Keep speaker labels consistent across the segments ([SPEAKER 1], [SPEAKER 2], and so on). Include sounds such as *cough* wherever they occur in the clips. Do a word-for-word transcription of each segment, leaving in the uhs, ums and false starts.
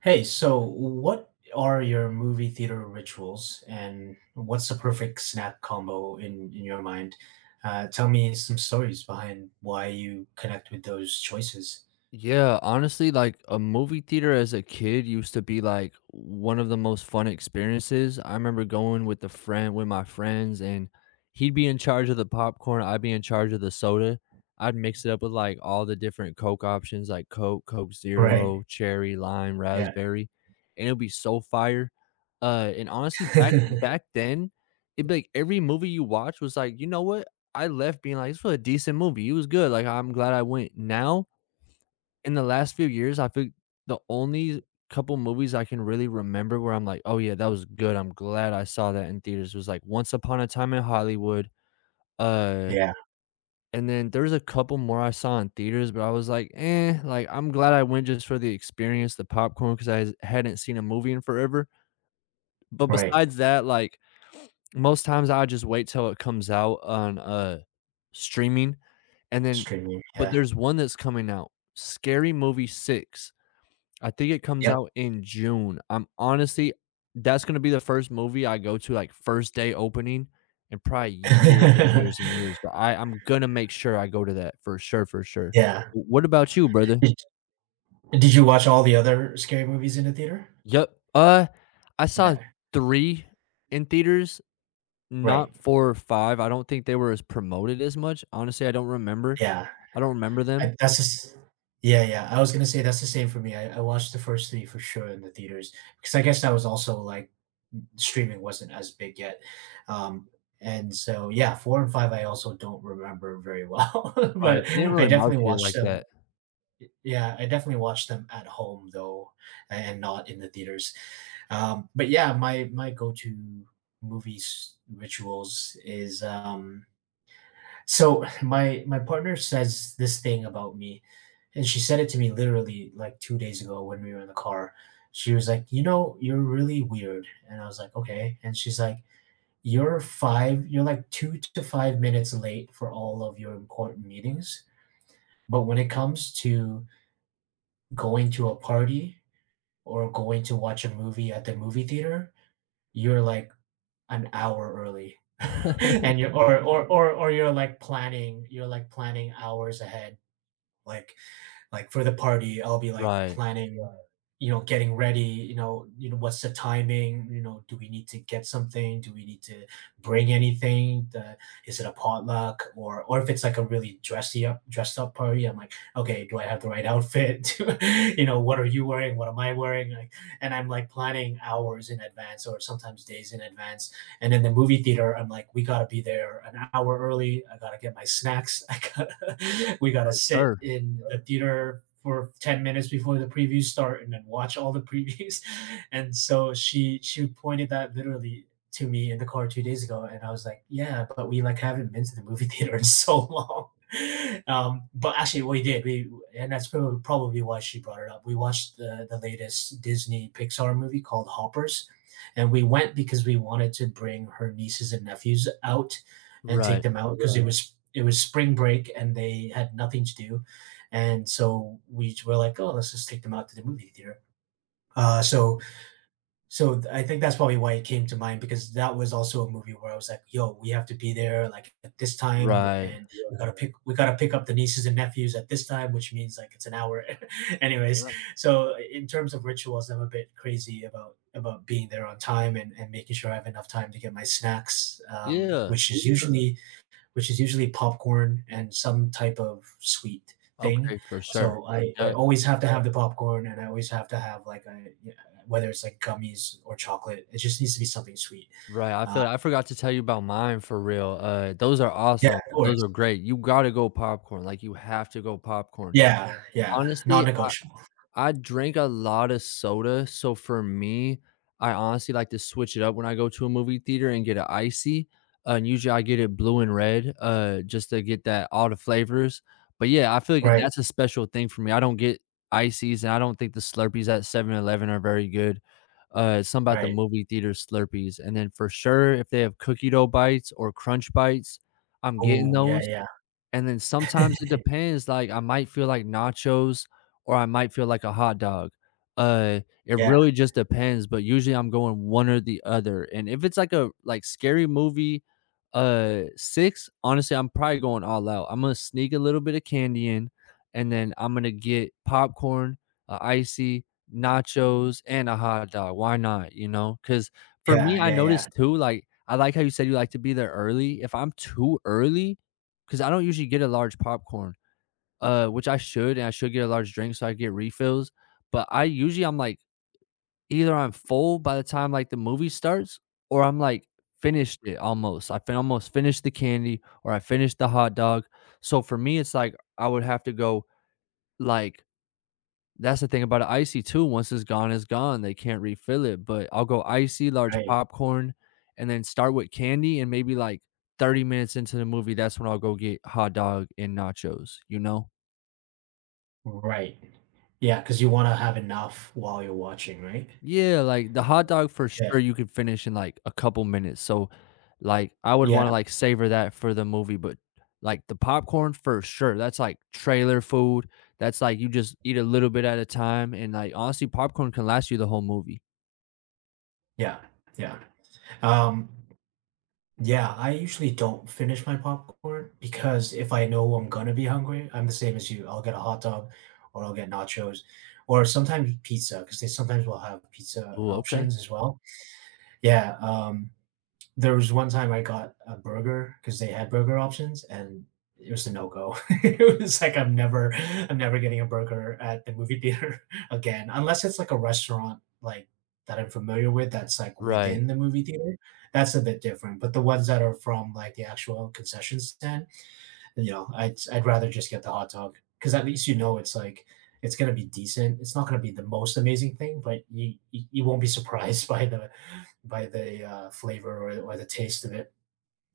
[SPEAKER 1] Hey, so what are your movie theater rituals and what's the perfect snack combo in, in your mind? Uh, tell me some stories behind why you connect with those choices.
[SPEAKER 2] Yeah, honestly, like a movie theater as a kid used to be like one of the most fun experiences. I remember going with a friend with my friends, and he'd be in charge of the popcorn, I'd be in charge of the soda. I'd mix it up with like all the different Coke options, like Coke, Coke Zero,
[SPEAKER 1] Right.
[SPEAKER 2] cherry, lime,
[SPEAKER 1] Yeah.
[SPEAKER 2] raspberry, and it would be so fire. Uh and honestly, back
[SPEAKER 1] *laughs*
[SPEAKER 2] back then, it'd be like every movie you watch was like, you know what? I left being like, this was a decent movie. It was good. Like, I'm glad I went. Now in the last few years, I think the only couple movies I can really remember where I'm like, "Oh, yeah, that was good. I'm glad I saw that in theaters," was, like, Once Upon a Time in Hollywood, uh,
[SPEAKER 1] Yeah.
[SPEAKER 2] and then there's a couple more I saw in theaters, but I was like, "Eh," like, I'm glad I went just for the experience, the popcorn, because 'cause I s hadn't seen a movie in forever, but
[SPEAKER 1] Right.
[SPEAKER 2] besides that, like, most times I just wait till it comes out on, uh, streaming, and then
[SPEAKER 1] Streaming.
[SPEAKER 2] but
[SPEAKER 1] Yeah.
[SPEAKER 2] there's one that's coming out, Scary Movie six. I think it comes
[SPEAKER 1] Yep.
[SPEAKER 2] out in June. I'm honestly that's gonna be the first movie I go to, like, first day opening in probably years and years
[SPEAKER 1] *laughs*
[SPEAKER 2] and years, but I I'm gonna make sure I go to that for sure, for sure.
[SPEAKER 1] Yeah.
[SPEAKER 2] W what about you, brother?
[SPEAKER 1] Did, did you watch all the other scary movies in the theater?
[SPEAKER 2] Yep. Uh, I saw
[SPEAKER 1] Yeah.
[SPEAKER 2] three in theaters,
[SPEAKER 1] Right.
[SPEAKER 2] not four or five. I don't think they were as promoted as much. Honestly, I don't remember.
[SPEAKER 1] Yeah.
[SPEAKER 2] I don't remember them.
[SPEAKER 1] I that's just yeah, yeah, I was gonna say that's the same for me. I I watched the first three for sure in the theaters, because I guess that was also, like, streaming wasn't as big yet, um, and so, yeah, four and five I also don't remember very well, *laughs*
[SPEAKER 2] Right,
[SPEAKER 1] but
[SPEAKER 2] they didn't
[SPEAKER 1] I
[SPEAKER 2] really
[SPEAKER 1] definitely
[SPEAKER 2] market it
[SPEAKER 1] watched
[SPEAKER 2] like
[SPEAKER 1] them
[SPEAKER 2] that.
[SPEAKER 1] yeah, I definitely watched them at home though, and not in the theaters. um, but yeah, my my go-to movies rituals is, um so *laughs* my my partner says this thing about me, and she said it to me literally like two days ago when we were in the car. She was like, "You know, you're really weird," and I was like, "Okay." And she's like, "You're five. You're like two to five minutes late for all of your important meetings, but when it comes to going to a party or going to watch a movie at the movie theater, you're like an hour early." *laughs*
[SPEAKER 2] *laughs*
[SPEAKER 1] And you're or, or or or you're like planning you're like planning hours ahead. Like like, for the party, I'll be, like,
[SPEAKER 2] Right,
[SPEAKER 1] planning, uh, you know, getting ready, you know you know, what's the timing, you know, do we need to get something? Do we need to bring anything? The Is it a potluck? Or or if it's, like, a really dressy up dressed up party, I'm like, "Okay, do I have the right outfit? *laughs* You know, what are you wearing? What am I wearing?" Like, and I'm, like, planning hours in advance or sometimes days in advance. And in the movie theater, I'm like, we gotta be there an hour early. I gotta get my snacks. I gotta, *laughs* we gotta
[SPEAKER 2] for
[SPEAKER 1] sit
[SPEAKER 2] sure.
[SPEAKER 1] in the theater for ten minutes before the previews start and then watch all the *laughs* previews. And so she she pointed that literally to me in the car two days ago, and I was like, yeah, but we like haven't been to the movie *laughs* theater in so long. *laughs* Um, but actually, we did. We and that's probably, probably why she brought it up. We watched the the latest Disney Pixar movie called Hoppers, and we went because we wanted to bring her nieces and nephews out and
[SPEAKER 2] Right,
[SPEAKER 1] take them out because yeah. it Yeah. was it was spring break and they had nothing to do, and so we were like, oh, let's just take them out to the movie theater. Uh, so so I think that's probably why it came to mind because that was also a movie where I was like, "Yo, we have to be there like at this time,
[SPEAKER 2] right.
[SPEAKER 1] and we gotta Yeah. pick we gotta pick up the nieces and nephews at this time, which means like it's an hour." *laughs* Anyways,
[SPEAKER 2] Yeah.
[SPEAKER 1] so in terms of rituals, I'm a bit crazy about about being there on time and, and making sure I have enough time to get my snacks, um,
[SPEAKER 2] Yeah.
[SPEAKER 1] which is Yeah. usually which is usually popcorn and some type of sweet thing.
[SPEAKER 2] Okay, for sure.
[SPEAKER 1] So I, I
[SPEAKER 2] Yeah,
[SPEAKER 1] always have to have the popcorn and I always have to have like a yeah, whether it's like gummies or chocolate. It just needs to be something sweet.
[SPEAKER 2] right, I
[SPEAKER 1] Uh,
[SPEAKER 2] feel I forgot to tell you about mine for real. Uh, those are
[SPEAKER 1] yeah,
[SPEAKER 2] awesome,
[SPEAKER 1] of
[SPEAKER 2] those are
[SPEAKER 1] course.
[SPEAKER 2] great, you gotta go popcorn, like, you have to go popcorn.
[SPEAKER 1] Yeah, yeah,
[SPEAKER 2] Honestly,
[SPEAKER 1] non-negotiable.
[SPEAKER 2] I drink a lot of soda, so for me, I honestly like to switch it up when I go to a movie theater and get an icy. Uh, and usually I get it blue and red, uh, just to get that all the flavors. But yeah, I feel like
[SPEAKER 1] Right,
[SPEAKER 2] that's a special thing for me. I don't get ices, and I don't think the Slurpees at Seven Eleven are very good. Uh, it's something about the
[SPEAKER 1] right.
[SPEAKER 2] movie theater Slurpees, and then for sure, if they have cookie dough bites or crunch bites, I'm getting
[SPEAKER 1] Oh, yeah,
[SPEAKER 2] those.
[SPEAKER 1] yeah,
[SPEAKER 2] And then sometimes it depends, like, I might feel like nachos or I might feel like a hot dog. Uh, it
[SPEAKER 1] yeah,
[SPEAKER 2] really just depends, but usually I'm going one or the other, and if it's like a like scary movie, uh, six, honestly, I'm probably going all out. I'm gonna sneak a little bit of candy in, and then I'm gonna get popcorn, a icy, nachos, and a hot dog. Why not, you know? Because for me,
[SPEAKER 1] yeah,
[SPEAKER 2] I
[SPEAKER 1] yeah, yeah.
[SPEAKER 2] noticed too, like, I like how you said you like to be there early. If I'm too early, 'cause I don't usually get a large popcorn, uh, which I should, and I should get a large drink so I get refills, but I usually I'm, like, either I'm full by the time, like, the movie starts or I'm, like, finished it almost. I fin almost finished the candy, or I finished the hot dog. So for me, it's, like, I would have to go, like, that's the thing about a icy too. Once it's gone, it's gone. They can't refill it. But I'll go icy, large
[SPEAKER 1] Right,
[SPEAKER 2] popcorn, and then start with candy. And maybe like thirty minutes into the movie, that's when I'll go get hot dog and nachos, you know?
[SPEAKER 1] right. Yeah, because you want to have enough while you're watching, right?
[SPEAKER 2] Yeah, like the hot dog for
[SPEAKER 1] Yeah,
[SPEAKER 2] sure you could finish in like a couple minutes. So like I would want to
[SPEAKER 1] yeah,
[SPEAKER 2] like savor that for the movie, but like the popcorn for sure. That's like trailer food. That's like you just eat a little bit at a time. And like honestly, popcorn can last you the whole movie.
[SPEAKER 1] yeah, yeah. Um, yeah, I usually don't finish my popcorn because if I know I'm gonna be hungry, I'm the same as you. I'll get a hot dog or I'll get nachos or sometimes pizza because they sometimes will have pizza
[SPEAKER 2] Ooh, okay.
[SPEAKER 1] options as well. Yeah, um, there was one time I got a burger because they had burger options and it was a no go. *laughs* it was like I'm never I'm never getting a burger at the movie theater *laughs* again unless it's like a restaurant like that I'm familiar with that's like
[SPEAKER 2] Right.
[SPEAKER 1] within the movie theater. That's a bit different. But the ones that are from like the actual concession stand, you know, I'd I'd rather just get the hot dog because at least you know it's like it's gonna be decent. It's not gonna be the most amazing thing, but you you, you won't be *laughs* surprised by the by the uh, flavor or, or the taste of it.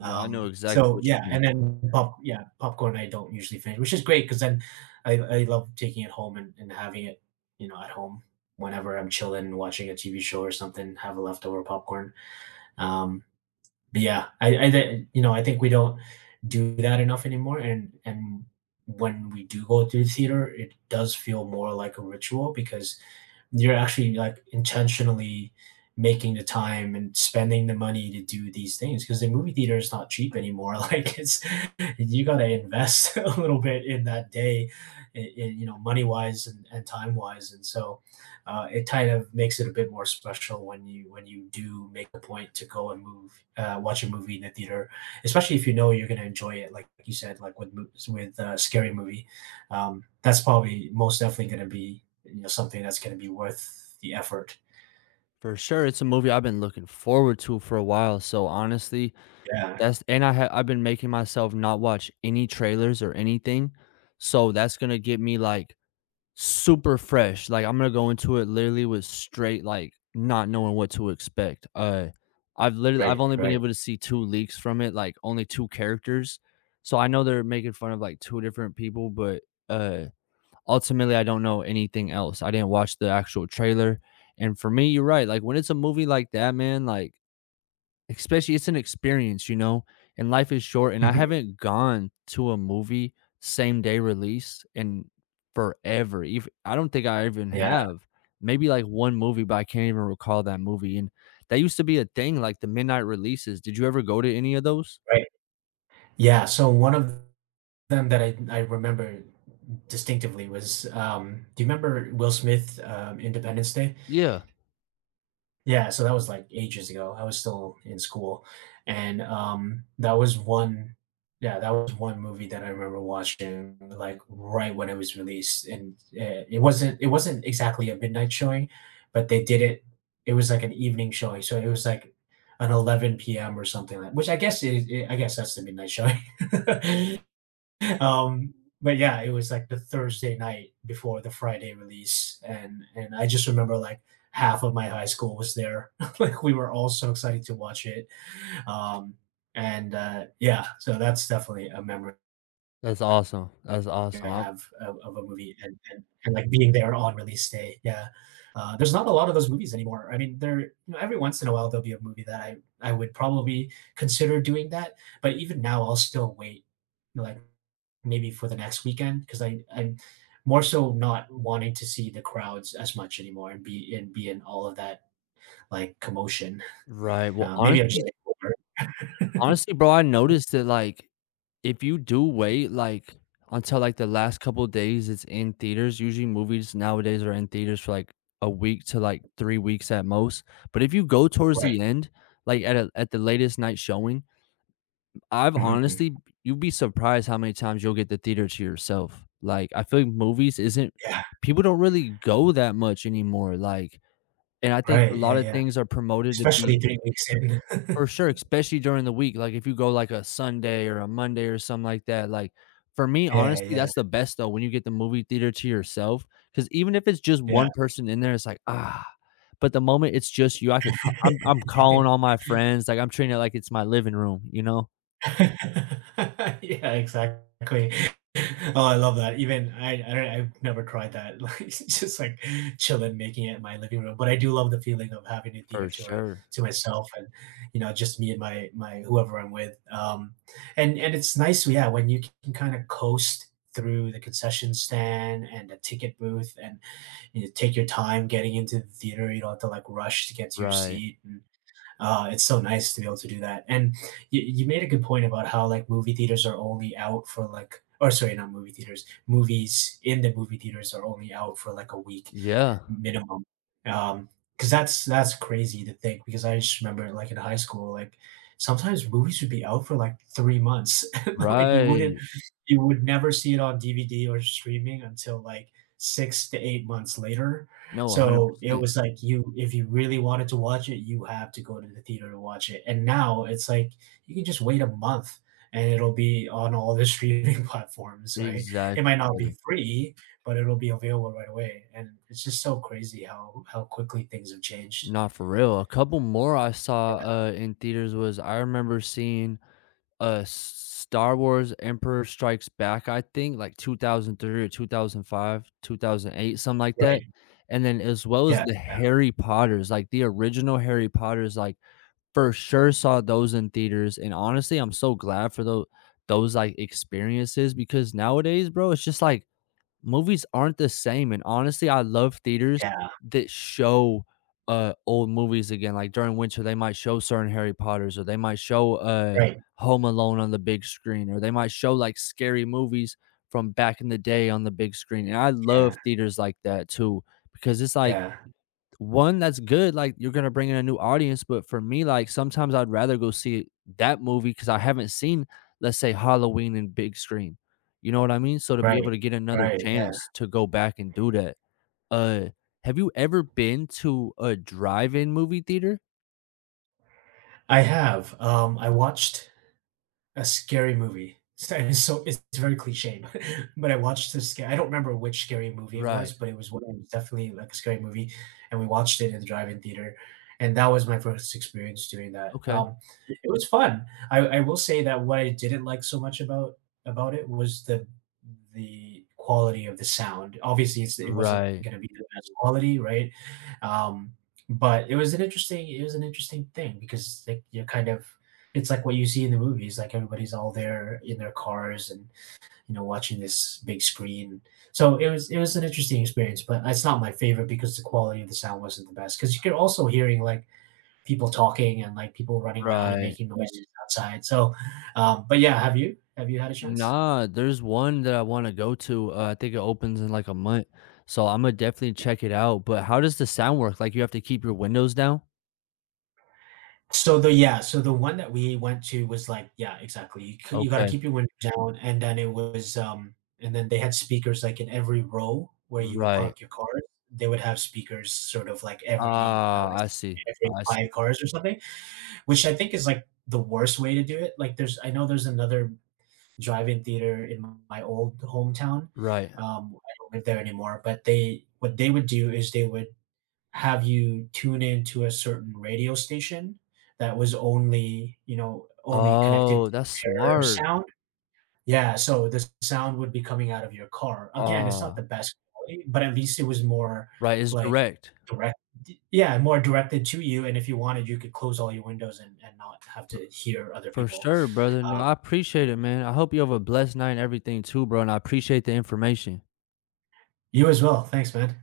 [SPEAKER 2] No, I know
[SPEAKER 1] Um,
[SPEAKER 2] exactly
[SPEAKER 1] so
[SPEAKER 2] what
[SPEAKER 1] yeah,
[SPEAKER 2] you mean.
[SPEAKER 1] and then pop yeah popcorn I don't usually finish, which is great because then I, I love taking it home and, and having it you know at home whenever I'm chilling watching a T V show or something, have a leftover popcorn. Um, but yeah, I, I you know I think we don't do that enough anymore, and and when we do go to the theater, it does feel more like a ritual because you're actually like intentionally making the time and spending the money to do these things because the movie theater is not cheap anymore *laughs* like it's you got to invest *laughs* a little bit in that day in, in, you know money wise and, and time wise and so uh, it kind of makes it a bit more special when you when you do make a point to go and move uh, watch a movie in the theater, especially if you know you're going to enjoy it like you said like with with uh, scary movie. um, that's probably most definitely going to be you know something that's going to be worth the effort.
[SPEAKER 2] For sure, it's a movie I've been looking forward to for a while, so honestly,
[SPEAKER 1] Yeah,
[SPEAKER 2] that's and I ha I've been making myself not watch any trailers or anything, so that's gonna get me, like, super fresh, like, I'm gonna go into it literally with straight, like, not knowing what to expect. Uh, I've literally I've
[SPEAKER 1] right,
[SPEAKER 2] only been
[SPEAKER 1] right.
[SPEAKER 2] able to see two leaks from it, like, only two characters, so I know they're making fun of, like, two different people, but, uh ultimately I don't know anything else. I didn't watch the actual trailer. And for me, you're right. Like, when it's a movie like that, man, like especially, it's an experience, you know, and life is short. And I
[SPEAKER 1] Mhm.
[SPEAKER 2] haven't gone to a movie same day release in forever. Even I don't think I even
[SPEAKER 1] Yeah,
[SPEAKER 2] have. Maybe like one movie, but I can't even recall that movie. And that used to be a thing, like the midnight releases. Did you ever go to any of those?
[SPEAKER 1] right. Yeah. So one of them that I I remember distinctively was um, do you remember Will Smith um, Independence Day?
[SPEAKER 2] Yeah.
[SPEAKER 1] Yeah, so that was, like, ages ago. I was still in school, and, um, that was one yeah, that was one movie that I remember watching, like, right when it was released, and, eh, it wasn't it wasn't exactly a midnight showing, but they did it it was like an evening showing, so it was like an eleven p m or something like which I guess it it, I guess that's the midnight showing. *laughs* *laughs* um, but yeah, it was like the Thursday night before the Friday release, and and I just remember like half of my high school was there. *laughs* Like we were all so excited to watch it, um, and uh, yeah, so that's definitely a memory
[SPEAKER 2] That's awesome. That's
[SPEAKER 1] I
[SPEAKER 2] awesome. I'm,
[SPEAKER 1] have of, of a movie and, and, and like being there on release day. Yeah, uh, there's not a lot of those movies anymore. I mean, there you know, every once in a while there'll be a movie that I I would probably consider doing that, but even now I'll still wait you know, like maybe for the next weekend because I I'm more so not wanting to see the crowds as much anymore and be and be in all of that like commotion.
[SPEAKER 2] right. Well,
[SPEAKER 1] Uh, maybe I'm just
[SPEAKER 2] honestly,
[SPEAKER 1] getting older.
[SPEAKER 2] honestly, bro, I noticed that like if you do wait, like, until, like, the last couple days it's in theaters, usually movies nowadays are in theaters for, like, a week to, like, three weeks at most, but if you go towards the
[SPEAKER 1] Right.
[SPEAKER 2] end, like, at a at the latest night showing, I've
[SPEAKER 1] Mhm.
[SPEAKER 2] honestly you'd be surprised how many times you'll get the theater to yourself. Like, I feel like movies isn't
[SPEAKER 1] Yeah.
[SPEAKER 2] people don't really go that much anymore, like, and I think a
[SPEAKER 1] Right.
[SPEAKER 2] lot
[SPEAKER 1] Yeah.
[SPEAKER 2] of
[SPEAKER 1] Yeah.
[SPEAKER 2] things are promoted to
[SPEAKER 1] Especially
[SPEAKER 2] be
[SPEAKER 1] three weeks in.
[SPEAKER 2] for
[SPEAKER 1] *laughs*
[SPEAKER 2] sure, especially during the week, like, if you go, like, a Sunday or a Monday or something like that, like, for me,
[SPEAKER 1] yeah.
[SPEAKER 2] honestly,
[SPEAKER 1] Yeah.
[SPEAKER 2] that's the best, though, when you get the movie theater to yourself. Because even if it's just
[SPEAKER 1] Yeah.
[SPEAKER 2] one person in there, it's like, "Ah," but the moment it's just you, I could ca I'm I'm calling all my
[SPEAKER 1] *laughs*
[SPEAKER 2] friends, like, I'm treating it like it's my living room, you know?
[SPEAKER 1] Yeah, exactly. Oh, I love that. Even I I don't I've never tried that, *laughs* like, it's just, like, chilling, making it in my living room, but I do love the feeling of having a
[SPEAKER 2] For
[SPEAKER 1] theater tour
[SPEAKER 2] sure.
[SPEAKER 1] to myself and, you know, just me and my my whoever I'm with, um, and and it's nice, yeah, when you can kinda coast through the concession stand and the ticket booth and, you know, take your time getting into the theater, you don't have to, like, rush to get to your
[SPEAKER 2] Right.
[SPEAKER 1] seat. uh, it's so nice to be able to do that. And you, you made a good point about how like movie theaters are only out for like, or sorry, not movie theaters, movies in the movie theaters are only out for like a week
[SPEAKER 2] Yeah.
[SPEAKER 1] minimum. um, because that's that's crazy to think because I just remember, like, in high school, like, sometimes movies would be out for, like, three months. *laughs* Like, you wouldn't
[SPEAKER 2] Right.
[SPEAKER 1] you would never see it on D V D or streaming until, like, six to eight months later.
[SPEAKER 2] No,
[SPEAKER 1] So, it
[SPEAKER 2] one hundred percent.
[SPEAKER 1] was like you if you really wanted to watch it, you have to go to the theater to watch it, and now it's like you can just wait a month and it'll be on all the streaming *laughs* platforms, right? It might
[SPEAKER 2] Exactly,
[SPEAKER 1] not be
[SPEAKER 2] brother.
[SPEAKER 1] free but it'll be available right away. And it's just so crazy how how quickly things have changed.
[SPEAKER 2] Nah, for real. A couple more I saw, uh, in theaters was I remember seeing Uh, Star Wars Emperor Strikes Back, I think, like two thousand three or two thousand five, two thousand eight, something like that,
[SPEAKER 1] Right.
[SPEAKER 2] and then as well as
[SPEAKER 1] Yeah,
[SPEAKER 2] the Harry Potters, like, the original Harry Potters, like, for sure saw those in theaters, and honestly, I'm so glad for those those, like, experiences because nowadays, bro, it's just like movies aren't the same, and honestly, I love theaters
[SPEAKER 1] yeah,
[SPEAKER 2] that show, uh, old movies again, like, during winter, they might show certain Harry Potters, or they might show, uh,
[SPEAKER 1] right,
[SPEAKER 2] Home Alone on the big screen, or they might show, like, scary movies from back in the day on the big screen, and I
[SPEAKER 1] yeah,
[SPEAKER 2] love theaters like that too, because it's like
[SPEAKER 1] yeah,
[SPEAKER 2] one that's good, like, you're gonna bring in a new audience, but for me, like, sometimes I'd rather go see that movie because I haven't seen, let's say, Halloween in big screen, you know what I mean? So to be able
[SPEAKER 1] right,
[SPEAKER 2] to get another
[SPEAKER 1] right, yeah.
[SPEAKER 2] chance to go back and do that. uh have you ever been to a drive-in movie theater?
[SPEAKER 1] I have, um, I watched a scary movie. *laughs* So it's so it's very cliche, but *laughs* but I watched this sca I don't remember which scary movie it
[SPEAKER 2] Right.
[SPEAKER 1] was, but it was one it was definitely, like, a scary movie, and we watched it in the drive-in theater, and that was my first experience doing that.
[SPEAKER 2] Okay.
[SPEAKER 1] Um, it was fun. I I will say that what I didn't like so much about about it was the the quality of the sound. Obviously, it's it wasn't
[SPEAKER 2] Right,
[SPEAKER 1] gonna be the best quality, right? Um, but it was an interesting it was an interesting thing because, like, you're kind of it's like what you see in the movies like everybody's all there in their cars and you know watching this big screen, so it was it was an interesting experience but it's not my favorite because the quality of the sound wasn't the best because you could also hearing like people talking and like people running around and
[SPEAKER 2] right.
[SPEAKER 1] making noises outside. So um but yeah, have you have you had a chance?
[SPEAKER 2] Nah, there's one that I want to go to. uh, I think it opens in like a month, so I'm gonna definitely check it out. But how does the sound work? Like, you have to keep your windows down?
[SPEAKER 1] So the yeah, so the one that we went to was like yeah, exactly. You c you gotta
[SPEAKER 2] Okay.
[SPEAKER 1] keep your windows down, and then it was, um and then they had speakers, like, in every row where you would
[SPEAKER 2] Right.
[SPEAKER 1] park your cars. They would have speakers sort of like every I
[SPEAKER 2] Ah,
[SPEAKER 1] would
[SPEAKER 2] I
[SPEAKER 1] say
[SPEAKER 2] see,
[SPEAKER 1] every
[SPEAKER 2] I see.
[SPEAKER 1] five cars or something, which I think is, like, the worst way to do it. Like, there's I know there's another drive-in theater in my old hometown,
[SPEAKER 2] Right.
[SPEAKER 1] um, I don't live there anymore, but they what they would do is they would have you tune into a certain radio station that was only, you know, only connected
[SPEAKER 2] Oh,
[SPEAKER 1] to
[SPEAKER 2] that's
[SPEAKER 1] their
[SPEAKER 2] smart.
[SPEAKER 1] sound. Yeah, so the sound would be coming out of your car. Again, it's not the
[SPEAKER 2] Ah,
[SPEAKER 1] best quality, but at least it was more
[SPEAKER 2] right, it's
[SPEAKER 1] like
[SPEAKER 2] direct.
[SPEAKER 1] direct yeah, more directed to you, and if you wanted, you could close all your windows and and not have to hear other
[SPEAKER 2] For
[SPEAKER 1] people.
[SPEAKER 2] sure, brother. No,
[SPEAKER 1] Um,
[SPEAKER 2] I appreciate it, man. I hope you have a blessed night and everything too, bro, and I appreciate the information.
[SPEAKER 1] you as well. Thanks, man.